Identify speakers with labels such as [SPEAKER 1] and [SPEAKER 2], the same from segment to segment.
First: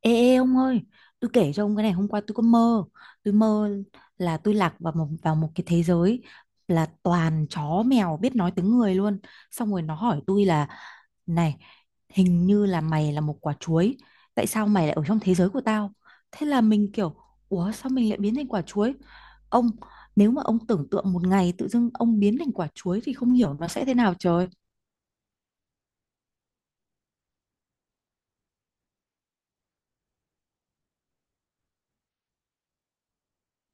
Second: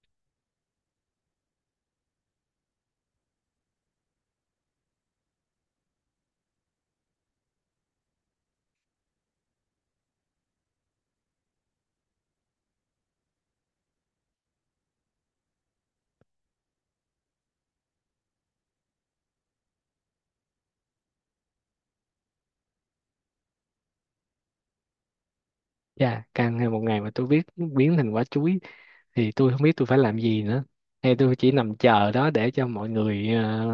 [SPEAKER 1] Ê, ê ông ơi, tôi kể cho ông cái này hôm qua tôi có mơ. Tôi mơ là tôi lạc vào một cái thế giới là toàn chó mèo biết nói tiếng người luôn. Xong rồi nó hỏi tôi là này, hình như là mày là một quả chuối, tại sao mày lại ở trong thế giới của tao? Thế là mình kiểu ủa sao mình lại biến thành quả chuối? Ông nếu mà ông tưởng tượng một ngày tự dưng ông biến thành quả chuối thì không hiểu nó sẽ thế nào trời.
[SPEAKER 2] Dạ, càng hay một ngày mà tôi biết biến thành quả chuối thì tôi không biết tôi phải làm gì nữa. Hay tôi chỉ nằm chờ đó để cho mọi người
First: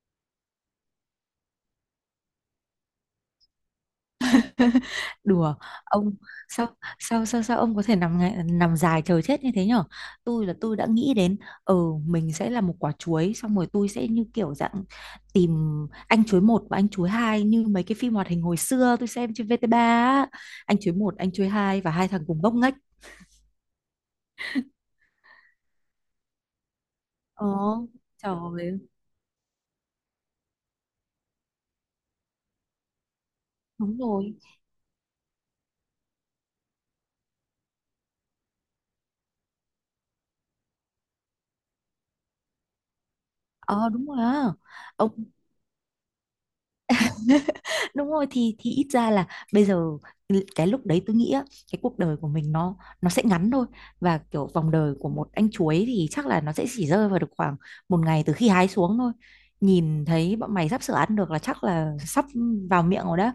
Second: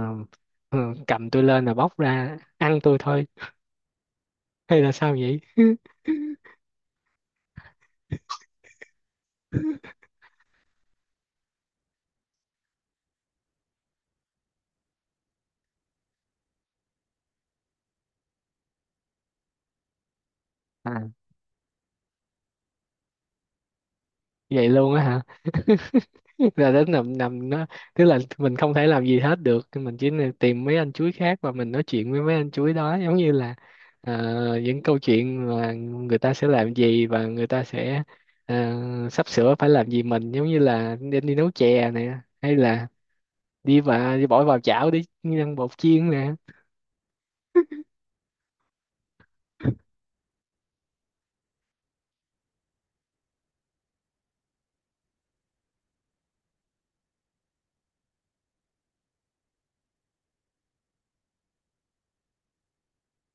[SPEAKER 2] ờ, cầm tôi lên là bóc ra ăn tôi thôi. Hay là sao vậy?
[SPEAKER 1] Đùa ông sao sao sao sao ông có thể nằm dài chờ chết như thế nhở? Tôi là tôi đã nghĩ đến ừ mình sẽ là một quả chuối xong rồi tôi sẽ như kiểu dạng tìm anh chuối một và anh chuối hai như mấy cái phim hoạt hình hồi xưa tôi xem trên VTV á, anh chuối
[SPEAKER 2] À,
[SPEAKER 1] một anh chuối hai và hai thằng cùng ngốc nghếch.
[SPEAKER 2] vậy luôn á hả? Là đến nằm
[SPEAKER 1] Ờ
[SPEAKER 2] nằm nó, tức là
[SPEAKER 1] trời
[SPEAKER 2] mình không
[SPEAKER 1] ơi,
[SPEAKER 2] thể làm gì hết được, mình chỉ nên tìm mấy anh chuối khác và mình nói chuyện với mấy anh chuối đó, giống như là
[SPEAKER 1] đúng rồi.
[SPEAKER 2] những câu chuyện mà người ta sẽ làm gì và người ta sẽ ờ, sắp sửa phải làm gì, mình giống như là đi nấu chè nè, hay là đi
[SPEAKER 1] Ờ đúng
[SPEAKER 2] và
[SPEAKER 1] rồi
[SPEAKER 2] đi bỏ
[SPEAKER 1] á.
[SPEAKER 2] vào chảo để
[SPEAKER 1] Ông
[SPEAKER 2] ăn bột chiên nè.
[SPEAKER 1] đúng rồi thì ít ra là bây giờ cái lúc đấy tôi nghĩ á, cái cuộc đời của mình nó sẽ ngắn thôi và kiểu vòng đời của một anh chuối thì chắc là nó sẽ chỉ rơi vào được khoảng một ngày từ khi hái xuống thôi. Nhìn thấy bọn mày sắp sửa ăn được là chắc là sắp vào miệng rồi đó,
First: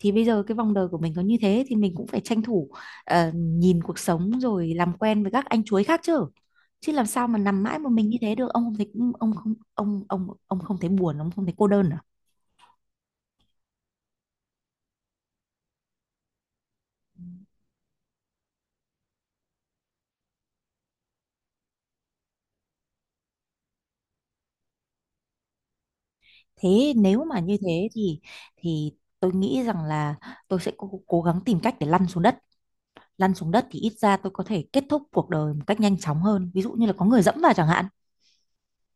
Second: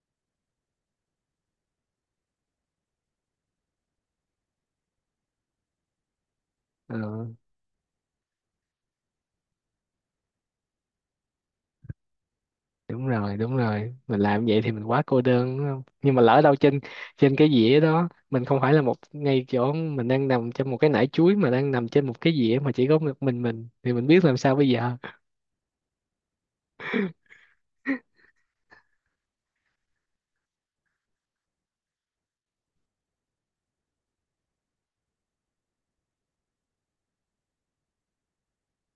[SPEAKER 1] thì bây giờ cái vòng đời của mình có như thế thì mình cũng phải tranh thủ nhìn cuộc sống rồi làm quen với các anh chuối khác chứ, chứ làm
[SPEAKER 2] Ờ,
[SPEAKER 1] sao mà nằm mãi một mình như thế được? Ông không thấy, ông không ông không thấy buồn, ông không thấy cô đơn à?
[SPEAKER 2] đúng rồi, đúng rồi, mình làm vậy thì mình quá cô đơn đúng không, nhưng mà lỡ đâu trên trên cái dĩa đó mình không phải là một, ngay chỗ mình đang nằm trong một cái nải chuối mà đang nằm trên một cái dĩa mà chỉ có một mình thì mình biết làm sao bây giờ.
[SPEAKER 1] Thế nếu mà như thế thì tôi nghĩ rằng là tôi sẽ cố gắng tìm cách để lăn xuống đất. Lăn xuống đất thì ít ra tôi có thể kết thúc cuộc đời một cách nhanh chóng hơn. Ví dụ như là có người dẫm vào chẳng hạn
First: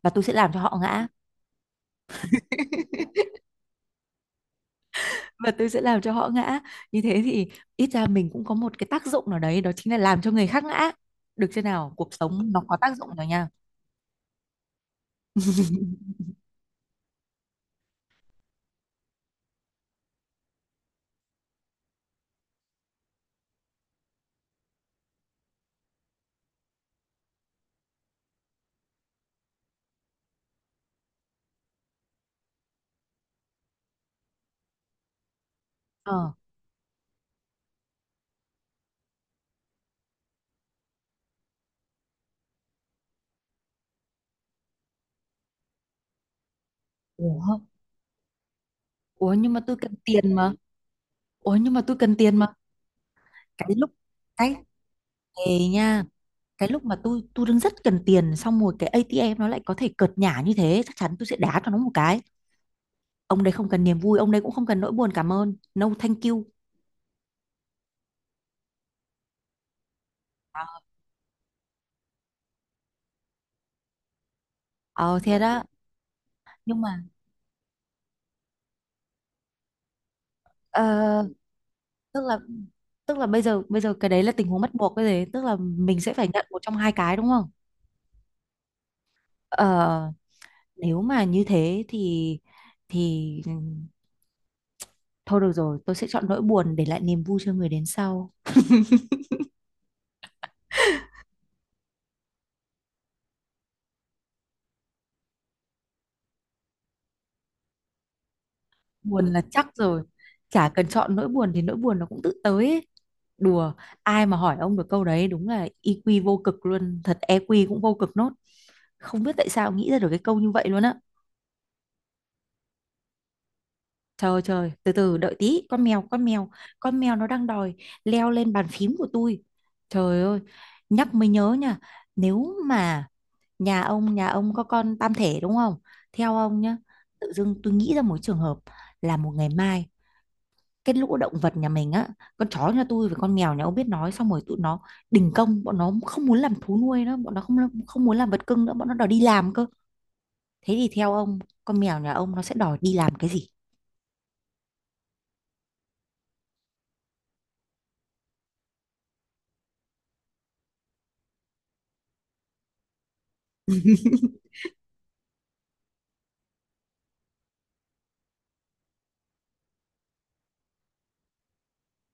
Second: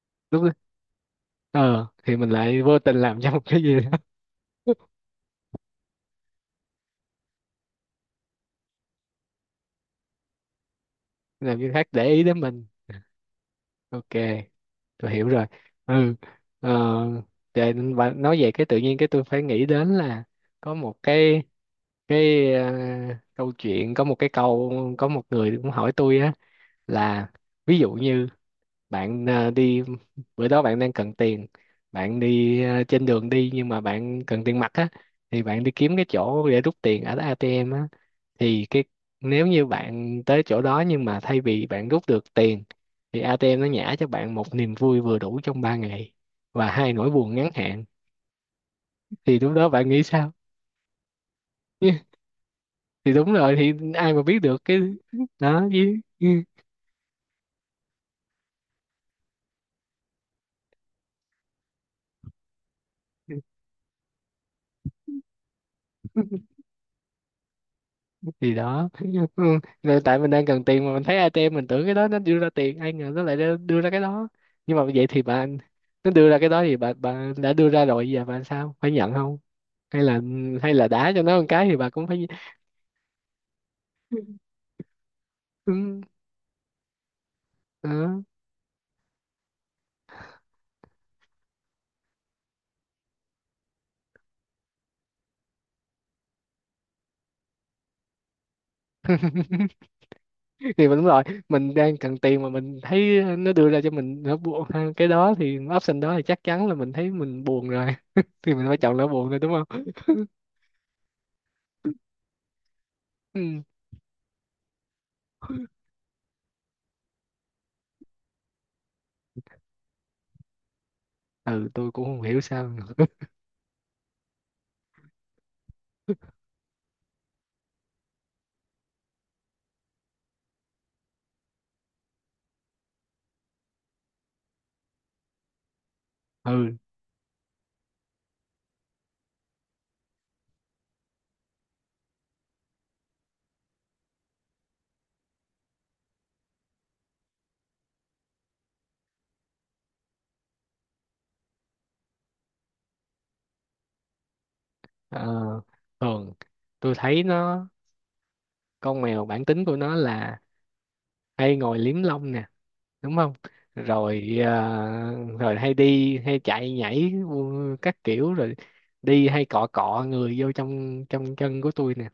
[SPEAKER 1] và tôi sẽ
[SPEAKER 2] lúc đó-
[SPEAKER 1] làm cho họ ngã.
[SPEAKER 2] ờ thì mình lại vô tình làm cho một cái gì đó.
[SPEAKER 1] Và tôi sẽ làm cho họ ngã. Như thế thì ít ra mình cũng có một cái tác dụng nào đấy, đó chính là làm cho người khác ngã. Được
[SPEAKER 2] Làm
[SPEAKER 1] chưa
[SPEAKER 2] cho khác
[SPEAKER 1] nào?
[SPEAKER 2] để
[SPEAKER 1] Cuộc
[SPEAKER 2] ý đến
[SPEAKER 1] sống nó
[SPEAKER 2] mình.
[SPEAKER 1] có tác dụng rồi nha.
[SPEAKER 2] Ok, tôi hiểu rồi. Ừ. Ờ, để và nói về cái tự nhiên, cái tôi phải nghĩ đến là có một cái câu chuyện, có một cái câu, có một người cũng hỏi tôi á, là ví dụ như bạn đi, bữa đó bạn đang cần tiền, bạn đi trên đường đi nhưng mà bạn cần tiền mặt á, thì bạn đi kiếm cái
[SPEAKER 1] Ờ.
[SPEAKER 2] chỗ để rút tiền ở ATM á, thì cái nếu như bạn tới chỗ đó nhưng mà thay vì bạn rút được tiền thì ATM nó nhả cho bạn một niềm vui vừa đủ trong 3 ngày và hai nỗi buồn ngắn
[SPEAKER 1] Ủa,
[SPEAKER 2] hạn,
[SPEAKER 1] ủa
[SPEAKER 2] thì lúc
[SPEAKER 1] nhưng mà
[SPEAKER 2] đó
[SPEAKER 1] tôi
[SPEAKER 2] bạn
[SPEAKER 1] cần
[SPEAKER 2] nghĩ sao?
[SPEAKER 1] tiền mà. Ủa nhưng mà tôi cần tiền mà.
[SPEAKER 2] Thì đúng rồi,
[SPEAKER 1] Cái
[SPEAKER 2] thì
[SPEAKER 1] lúc
[SPEAKER 2] ai mà biết
[SPEAKER 1] cái
[SPEAKER 2] được cái đó
[SPEAKER 1] Ê
[SPEAKER 2] chứ.
[SPEAKER 1] nha, cái lúc mà tôi đang rất cần tiền xong rồi cái ATM nó lại có thể cợt nhả như thế, chắc chắn tôi sẽ đá cho nó một cái. Ông đấy không cần niềm vui, ông đấy cũng không cần nỗi buồn, cảm ơn, no thank you.
[SPEAKER 2] Thì đó. Ừ. Rồi tại mình đang cần tiền mà mình thấy ATM, mình tưởng cái đó nó đưa ra tiền, ai ngờ nó lại đưa ra cái đó. Nhưng mà vậy
[SPEAKER 1] Ờ
[SPEAKER 2] thì
[SPEAKER 1] thế
[SPEAKER 2] bạn,
[SPEAKER 1] đó.
[SPEAKER 2] nó đưa ra cái đó thì
[SPEAKER 1] Nhưng
[SPEAKER 2] bà
[SPEAKER 1] mà
[SPEAKER 2] bà đã đưa ra rồi, giờ bà sao phải nhận không, hay là, hay là đá cho
[SPEAKER 1] ờ,
[SPEAKER 2] nó một cái thì bà cũng
[SPEAKER 1] tức
[SPEAKER 2] phải.
[SPEAKER 1] là bây giờ cái đấy là tình huống bắt buộc cái gì, tức là
[SPEAKER 2] Ừ.
[SPEAKER 1] mình sẽ phải nhận một trong hai cái đúng không?
[SPEAKER 2] Đó.
[SPEAKER 1] Ờ, nếu mà như thế thì ừ, thôi được rồi tôi sẽ chọn nỗi buồn để lại niềm vui cho người đến sau.
[SPEAKER 2] Thì mình đúng rồi, mình đang cần tiền mà mình thấy nó đưa ra cho mình nó buồn ha, cái đó thì option đó thì chắc chắn là mình thấy mình buồn rồi, thì mình phải chọn nó
[SPEAKER 1] Buồn
[SPEAKER 2] buồn thôi
[SPEAKER 1] là
[SPEAKER 2] đúng
[SPEAKER 1] chắc
[SPEAKER 2] không.
[SPEAKER 1] rồi, chả cần chọn nỗi buồn thì nỗi buồn nó cũng tự tới ấy.
[SPEAKER 2] Ừ,
[SPEAKER 1] Đùa, ai mà hỏi ông được câu đấy đúng là EQ vô cực luôn thật, EQ cũng vô cực nốt. Không biết tại sao nghĩ ra được cái câu như vậy luôn á.
[SPEAKER 2] ừ tôi cũng không hiểu sao.
[SPEAKER 1] Trời ơi, trời từ từ đợi tí, con mèo nó đang đòi leo lên bàn phím của tôi. Trời ơi, nhắc mới nhớ nha, nếu mà nhà ông có con tam thể đúng không? Theo ông
[SPEAKER 2] Ừ.
[SPEAKER 1] nhá, tự dưng tôi nghĩ ra một trường hợp là một ngày mai cái lũ động vật nhà mình á, con chó nhà tôi với con mèo nhà ông biết nói xong rồi tụi nó đình công, bọn nó không muốn làm thú nuôi nữa, bọn nó không không muốn làm vật cưng nữa, bọn nó đòi đi làm cơ. Thế thì theo ông, con mèo nhà ông nó sẽ đòi đi làm cái gì?
[SPEAKER 2] Ờ, thường tôi thấy nó, con mèo bản tính của nó là hay ngồi liếm lông nè đúng không, rồi rồi hay đi hay chạy nhảy các kiểu, rồi đi hay cọ cọ người vô trong trong chân của tôi nè,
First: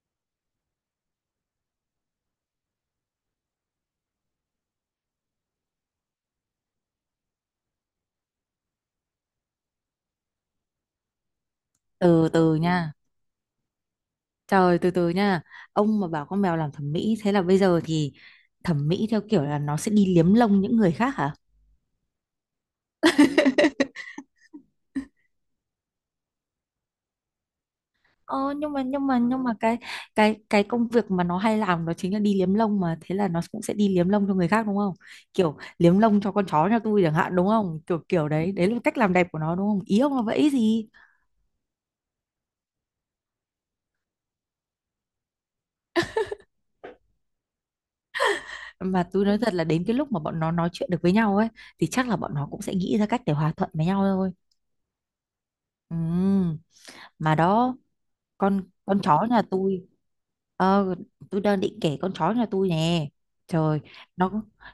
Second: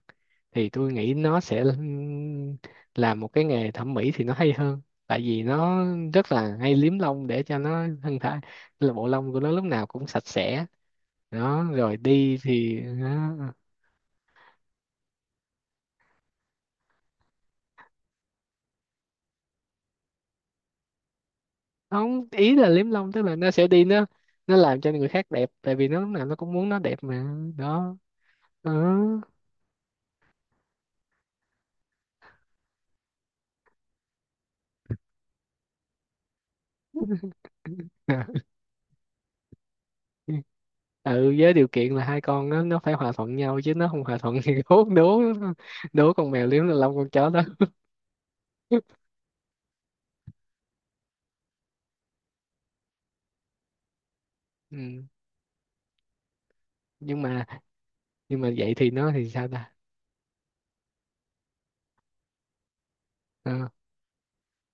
[SPEAKER 2] thì tôi nghĩ nó sẽ làm một cái nghề thẩm mỹ thì nó hay hơn, tại vì nó rất là hay liếm lông để cho nó thân thể, là bộ lông của nó lúc nào cũng sạch sẽ, đó rồi
[SPEAKER 1] Từ
[SPEAKER 2] đi
[SPEAKER 1] từ
[SPEAKER 2] thì
[SPEAKER 1] nha,
[SPEAKER 2] đó.
[SPEAKER 1] trời từ từ nha. Ông mà bảo con mèo làm thẩm mỹ, thế là bây giờ thì thẩm mỹ theo kiểu là nó sẽ đi liếm lông những người khác hả?
[SPEAKER 2] Không, ý là liếm lông tức là nó sẽ đi, nó làm cho người khác đẹp tại vì nó lúc nào nó cũng muốn nó đẹp mà. Đó.
[SPEAKER 1] Ờ,
[SPEAKER 2] Ừ.
[SPEAKER 1] nhưng mà cái công việc mà nó hay làm đó chính là đi liếm lông mà, thế là nó cũng sẽ đi liếm lông cho người khác đúng không? Kiểu liếm lông cho con chó nhà tôi chẳng hạn, đúng không? Kiểu kiểu đấy, đấy là cách làm đẹp của nó đúng không, ý ông là vậy gì?
[SPEAKER 2] Ừ, với điều kiện là hai con nó phải hòa thuận nhau, chứ nó không hòa thuận thì đố đố đố con mèo liếm lên lông con chó đó.
[SPEAKER 1] Mà tôi nói thật là đến cái lúc mà bọn nó nói chuyện được với nhau ấy thì chắc là bọn nó cũng sẽ nghĩ ra cách để hòa thuận với nhau thôi.
[SPEAKER 2] Ừ.
[SPEAKER 1] Ừm,
[SPEAKER 2] Nhưng
[SPEAKER 1] mà
[SPEAKER 2] mà,
[SPEAKER 1] đó,
[SPEAKER 2] nhưng mà
[SPEAKER 1] con
[SPEAKER 2] vậy thì
[SPEAKER 1] con
[SPEAKER 2] nó
[SPEAKER 1] chó
[SPEAKER 2] thì
[SPEAKER 1] nhà
[SPEAKER 2] sao ta.
[SPEAKER 1] tôi, ờ tôi đang định kể con chó nhà tôi nè.
[SPEAKER 2] Ừ.
[SPEAKER 1] Trời, nó,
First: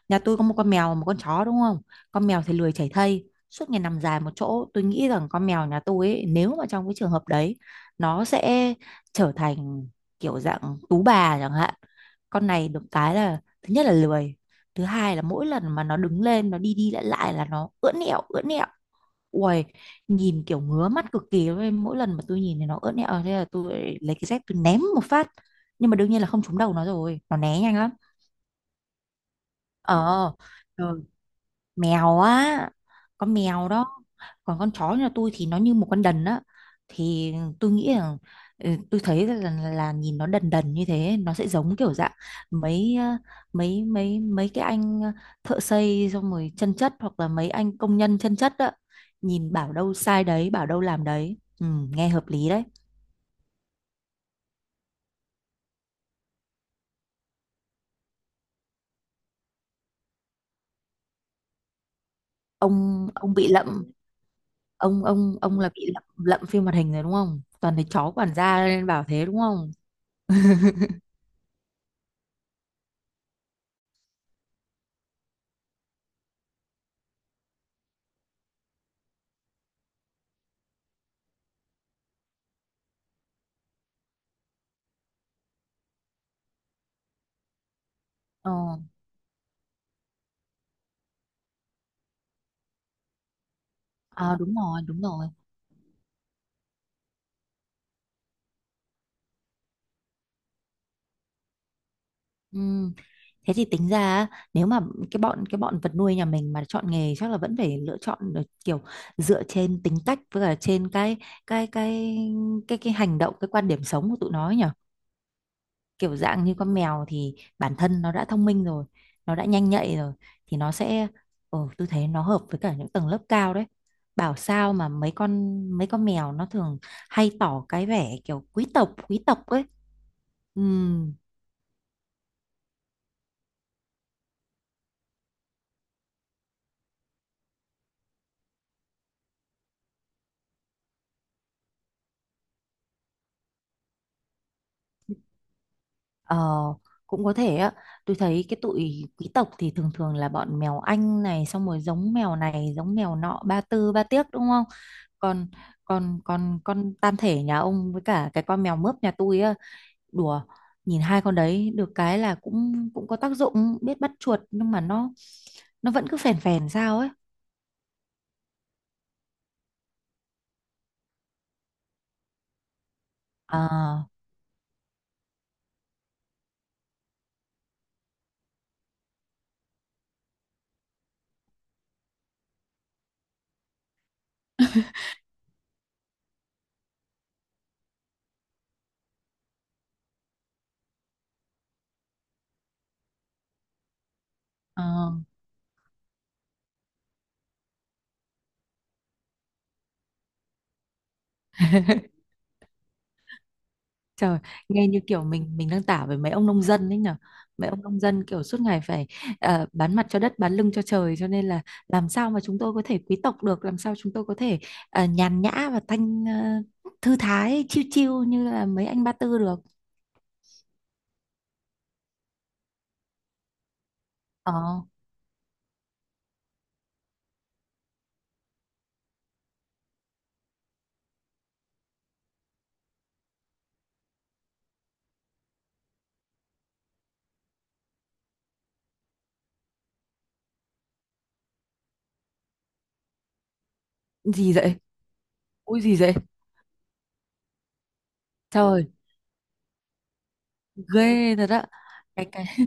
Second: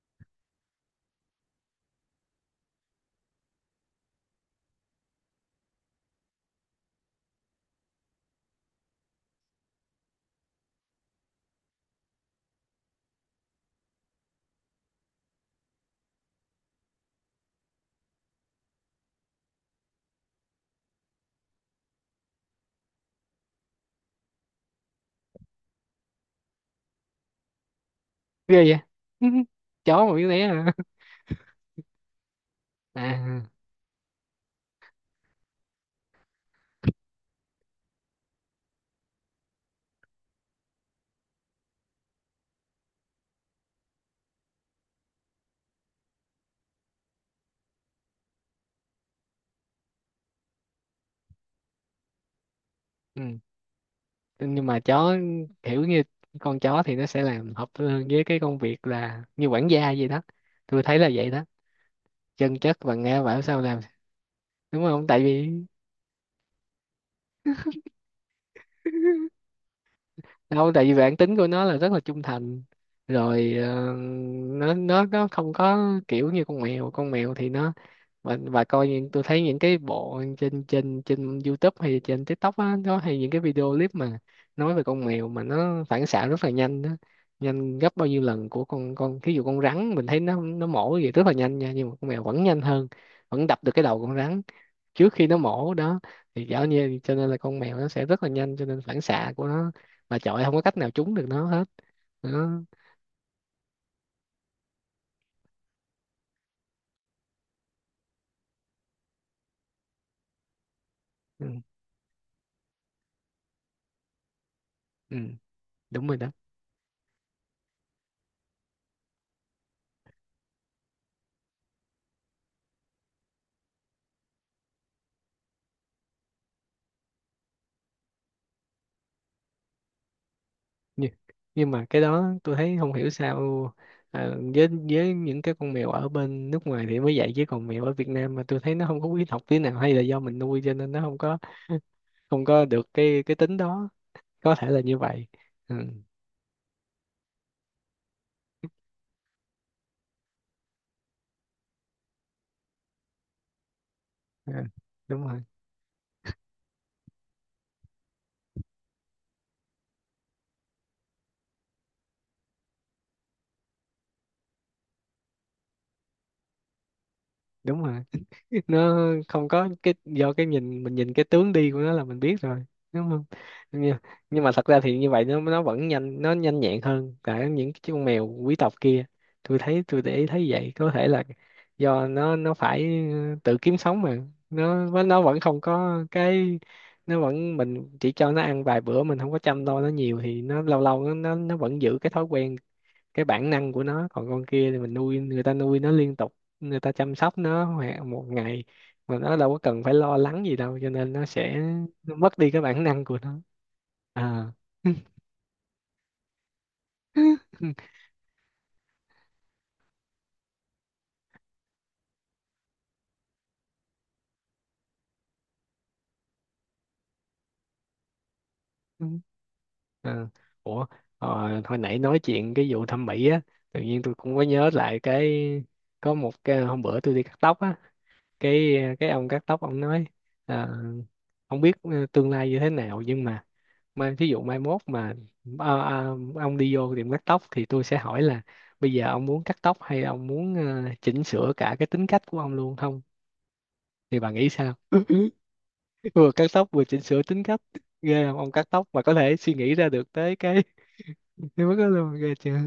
[SPEAKER 1] nhà tôi có một con mèo và một con chó đúng không? Con mèo thì lười chảy thây suốt ngày nằm dài một chỗ, tôi nghĩ rằng con mèo nhà tôi ấy, nếu mà trong cái trường hợp đấy nó sẽ trở thành kiểu dạng tú bà chẳng hạn. Con này được cái là thứ nhất là lười, thứ hai là mỗi lần mà nó đứng lên nó đi đi lại lại là nó ưỡn ẹo ưỡn ẹo. Uầy, nhìn kiểu ngứa mắt cực kỳ luôn, mỗi lần mà tôi nhìn thì nó ớn ẹo thế là tôi lại lấy cái dép tôi ném một phát, nhưng mà đương nhiên là không trúng đầu nó rồi, nó né nhanh lắm.
[SPEAKER 2] Ghê vậy. Chó mà biết
[SPEAKER 1] Ờ
[SPEAKER 2] né à?
[SPEAKER 1] mèo á, con
[SPEAKER 2] À.
[SPEAKER 1] mèo đó. Còn con chó nhà tôi thì nó như một con đần á, thì tôi nghĩ là ừ, tôi thấy là nhìn nó đần đần như thế nó sẽ giống kiểu dạng mấy ờ, mấy cái anh thợ xây xong rồi chân chất hoặc là mấy anh công nhân chân chất á, nhìn bảo đâu sai đấy bảo đâu làm đấy, ừ, nghe hợp lý đấy.
[SPEAKER 2] Ừ. Nhưng mà chó kiểu như, con chó thì nó sẽ làm hợp hơn với cái công việc là như quản gia gì đó, tôi thấy là vậy đó, chân chất và nghe
[SPEAKER 1] Ông
[SPEAKER 2] bảo
[SPEAKER 1] bị
[SPEAKER 2] sao làm,
[SPEAKER 1] lậm,
[SPEAKER 2] đúng không, tại vì,
[SPEAKER 1] ông là bị lậm phim hoạt hình rồi đúng không, toàn thấy chó quản gia nên bảo thế đúng không?
[SPEAKER 2] đâu tại vì bản tính của nó là rất là trung thành, rồi nó nó không có kiểu như con mèo, con mèo thì nó, và coi những, tôi thấy những cái bộ trên trên trên YouTube hay trên TikTok á, nó hay những cái video clip mà nói về con mèo mà nó phản xạ rất là nhanh đó, nhanh gấp bao nhiêu lần
[SPEAKER 1] Ờ,
[SPEAKER 2] của con ví dụ con rắn mình thấy nó mổ vậy rất là nhanh nha, nhưng mà con mèo vẫn nhanh hơn, vẫn đập được cái đầu con
[SPEAKER 1] à,
[SPEAKER 2] rắn
[SPEAKER 1] đúng rồi, đúng
[SPEAKER 2] trước khi
[SPEAKER 1] rồi.
[SPEAKER 2] nó mổ đó, thì dạo như cho nên là con mèo nó sẽ rất là nhanh, cho nên phản xạ của nó mà chọi không có cách nào trúng được nó hết đó.
[SPEAKER 1] Ừm, Thế thì tính ra á, nếu mà cái bọn vật nuôi nhà mình mà chọn nghề chắc là vẫn phải lựa chọn được kiểu dựa trên tính cách với cả trên cái
[SPEAKER 2] Ừ,
[SPEAKER 1] cái cái cái hành động, cái quan điểm sống của tụi nó ấy nhỉ.
[SPEAKER 2] ừ, đúng
[SPEAKER 1] Kiểu
[SPEAKER 2] rồi đó.
[SPEAKER 1] dạng như con mèo thì bản thân nó đã thông minh rồi, nó đã nhanh nhạy rồi thì nó sẽ ờ, tôi thấy nó hợp với cả những tầng lớp cao đấy. Bảo sao mà mấy con mèo nó thường hay tỏ cái vẻ kiểu quý tộc ấy. Ừ,
[SPEAKER 2] nhưng, nhưng mà cái đó tôi thấy không hiểu sao, ờ, với những cái con mèo ở bên nước ngoài thì mới dạy với con mèo ở Việt Nam mà tôi thấy nó không có quý học tí nào, hay là do mình nuôi cho nên nó không có, không có được cái tính đó, có thể là như vậy. Ừ,
[SPEAKER 1] ờ, cũng có thể á. Tôi thấy cái tụi quý tộc thì thường thường là bọn mèo Anh này xong rồi giống mèo này, giống mèo nọ, ba tư ba tiếc đúng
[SPEAKER 2] ừ,
[SPEAKER 1] không?
[SPEAKER 2] đúng rồi
[SPEAKER 1] Còn còn còn con tam thể nhà ông với cả cái con mèo mướp nhà tôi á, đùa, nhìn hai con đấy được cái là cũng cũng có tác dụng biết bắt chuột nhưng mà nó vẫn cứ phèn phèn sao ấy.
[SPEAKER 2] đúng rồi. Nó không có cái, do cái nhìn, mình nhìn cái tướng đi của nó là mình biết rồi đúng không.
[SPEAKER 1] Ờ,
[SPEAKER 2] Nhưng, nhưng mà thật ra thì như vậy nó vẫn nhanh, nó nhanh nhẹn hơn cả những cái con mèo quý tộc kia, tôi thấy tôi để ý thấy vậy, có thể là do nó phải tự kiếm sống mà, nó vẫn không có cái, nó vẫn mình chỉ cho nó ăn vài bữa, mình không có chăm lo nó nhiều thì nó lâu lâu nó nó vẫn giữ cái thói quen, cái bản năng của nó. Còn con kia thì mình
[SPEAKER 1] ờ.
[SPEAKER 2] nuôi, người ta nuôi nó liên tục, người ta chăm sóc nó hoặc một ngày mà nó đâu có cần phải lo lắng gì đâu cho nên nó sẽ, nó mất đi cái bản năng của nó.
[SPEAKER 1] Trời,
[SPEAKER 2] À.
[SPEAKER 1] nghe như kiểu mình đang tả với mấy ông nông dân ấy nhở. Mấy ông nông dân kiểu suốt ngày phải ờ, bán mặt cho đất, bán lưng cho trời cho nên là làm sao mà chúng tôi có thể quý tộc được, làm sao chúng tôi có thể ờ, nhàn nhã và thanh ờ, thư thái chiêu chiêu như là mấy anh Ba Tư được.
[SPEAKER 2] À. Ủa, ờ, hồi nãy nói chuyện cái vụ thẩm mỹ á, tự nhiên tôi cũng có
[SPEAKER 1] Ờ,
[SPEAKER 2] nhớ lại cái, có một cái hôm bữa tôi đi cắt tóc á, cái ông cắt tóc ông nói, à, không biết tương lai như thế nào nhưng mà, mai thí dụ mai mốt mà, ông đi vô tiệm cắt tóc thì tôi sẽ hỏi là, bây giờ ông muốn cắt tóc hay ông muốn chỉnh sửa cả cái tính cách của ông luôn không, thì bà nghĩ
[SPEAKER 1] gì
[SPEAKER 2] sao?
[SPEAKER 1] vậy? Ui gì vậy?
[SPEAKER 2] Vừa cắt tóc vừa chỉnh sửa tính cách, ghê không, ông cắt tóc
[SPEAKER 1] Trời,
[SPEAKER 2] mà có thể suy nghĩ ra được tới cái
[SPEAKER 1] ghê thật
[SPEAKER 2] cái
[SPEAKER 1] á.
[SPEAKER 2] mức đó luôn, ghê
[SPEAKER 1] Cái
[SPEAKER 2] chưa.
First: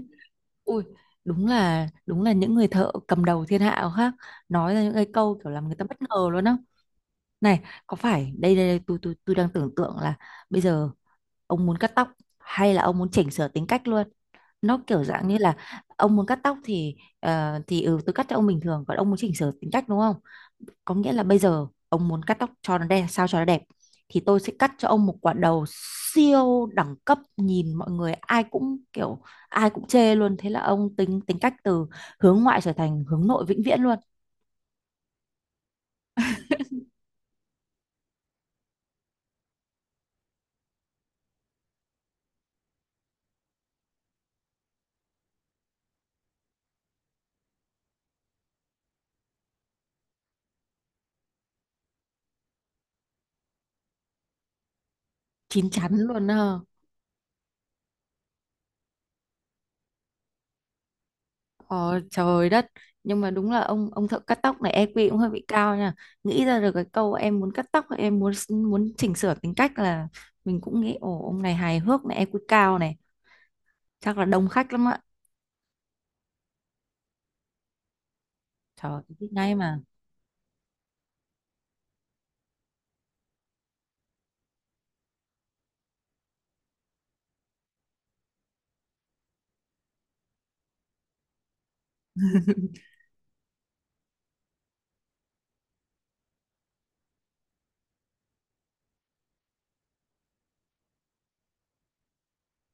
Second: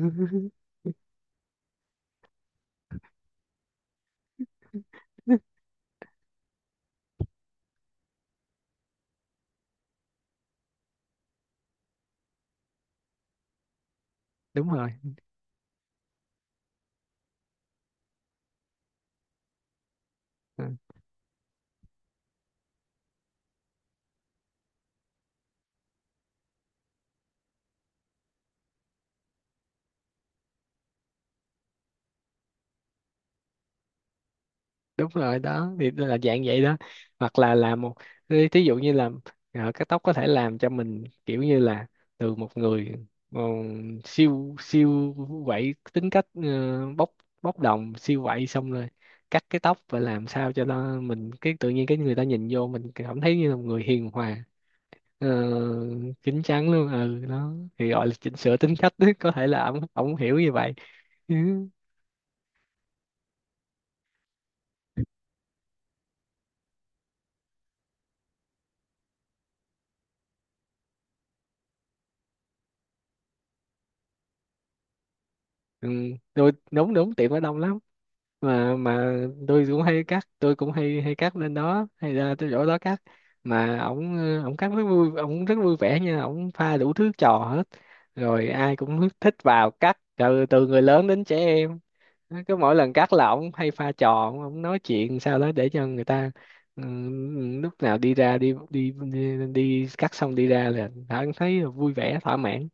[SPEAKER 1] ui đúng là những người thợ cầm đầu thiên hạ khác nói ra những cái câu kiểu làm người ta bất ngờ luôn á. Này, có phải đây đây, đây tôi tôi đang tưởng tượng là bây giờ ông muốn cắt tóc hay là ông muốn chỉnh sửa tính cách luôn.
[SPEAKER 2] Đúng
[SPEAKER 1] Nó
[SPEAKER 2] rồi.
[SPEAKER 1] kiểu dạng như là ông muốn cắt tóc thì ờ, thì ừ tôi cắt cho ông bình thường, còn ông muốn chỉnh sửa tính cách đúng không?
[SPEAKER 2] Ờ.
[SPEAKER 1] Có nghĩa là bây giờ ông muốn cắt tóc cho nó đẹp, sao cho nó đẹp thì tôi sẽ cắt cho ông một quả đầu siêu đẳng cấp, nhìn mọi người ai cũng kiểu ai cũng chê luôn, thế là ông tính tính cách từ hướng ngoại trở thành hướng nội vĩnh viễn luôn,
[SPEAKER 2] Đúng rồi đó, thì nó là dạng vậy đó, hoặc là làm một, thí thí dụ như là, ờ, cắt tóc có thể làm cho mình kiểu như là từ một người, ờ, siêu siêu quậy, tính cách bốc bốc đồng siêu quậy, xong rồi cắt cái tóc và làm sao cho nó mình cái tự nhiên cái người ta nhìn vô mình cảm thấy như là một người hiền hòa, ờ,
[SPEAKER 1] chín chắn luôn
[SPEAKER 2] chín
[SPEAKER 1] à.
[SPEAKER 2] chắn luôn. Ừ đó thì gọi là chỉnh sửa tính cách, có thể là ổng ổng hiểu như vậy. Ừ.
[SPEAKER 1] Ờ, trời đất, nhưng mà đúng là ông thợ cắt tóc này EQ cũng hơi bị cao nha, nghĩ ra được cái câu em muốn cắt tóc em muốn muốn chỉnh sửa tính cách, là mình cũng nghĩ ồ ông này hài hước này EQ cao này, chắc là đông khách lắm ạ.
[SPEAKER 2] Ừ, rồi đúng đúng, tiệm ở đông lắm, mà
[SPEAKER 1] Trời
[SPEAKER 2] mà
[SPEAKER 1] biết ngay
[SPEAKER 2] tôi
[SPEAKER 1] mà.
[SPEAKER 2] cũng hay cắt, tôi cũng hay hay cắt lên đó, hay ra tới chỗ đó cắt, mà ổng, ổng cắt rất vui, ổng rất vui vẻ nha, ổng pha đủ thứ trò hết, rồi ai cũng thích vào cắt, từ từ người lớn đến trẻ em, cứ mỗi lần cắt là ổng hay pha trò, ổng ổng nói chuyện sao đó để cho người ta, ừ, lúc nào đi ra đi cắt xong đi ra là đã thấy vui vẻ thỏa mãn.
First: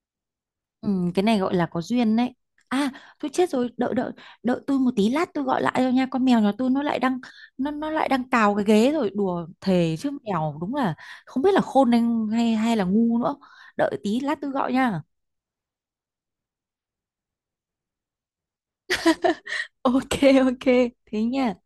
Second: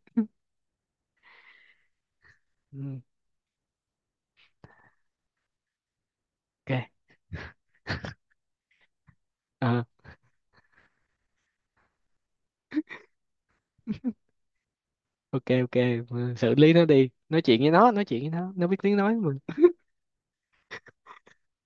[SPEAKER 1] Ừ, cái này gọi là có duyên đấy. À
[SPEAKER 2] Ừ,
[SPEAKER 1] tôi chết rồi, đợi đợi đợi tôi một tí, lát tôi gọi lại cho nha, con mèo nhà tôi nó
[SPEAKER 2] ok.
[SPEAKER 1] lại đang, nó lại đang cào cái ghế rồi, đùa
[SPEAKER 2] À,
[SPEAKER 1] thề chứ mèo đúng là không biết là khôn hay hay là ngu nữa. Đợi tí lát tôi gọi nha.
[SPEAKER 2] ok, ok. Ừ, xử lý nó đi, nói chuyện với nó, nói chuyện với nó biết tiếng nói mà.
[SPEAKER 1] Ok ok. Thế nha.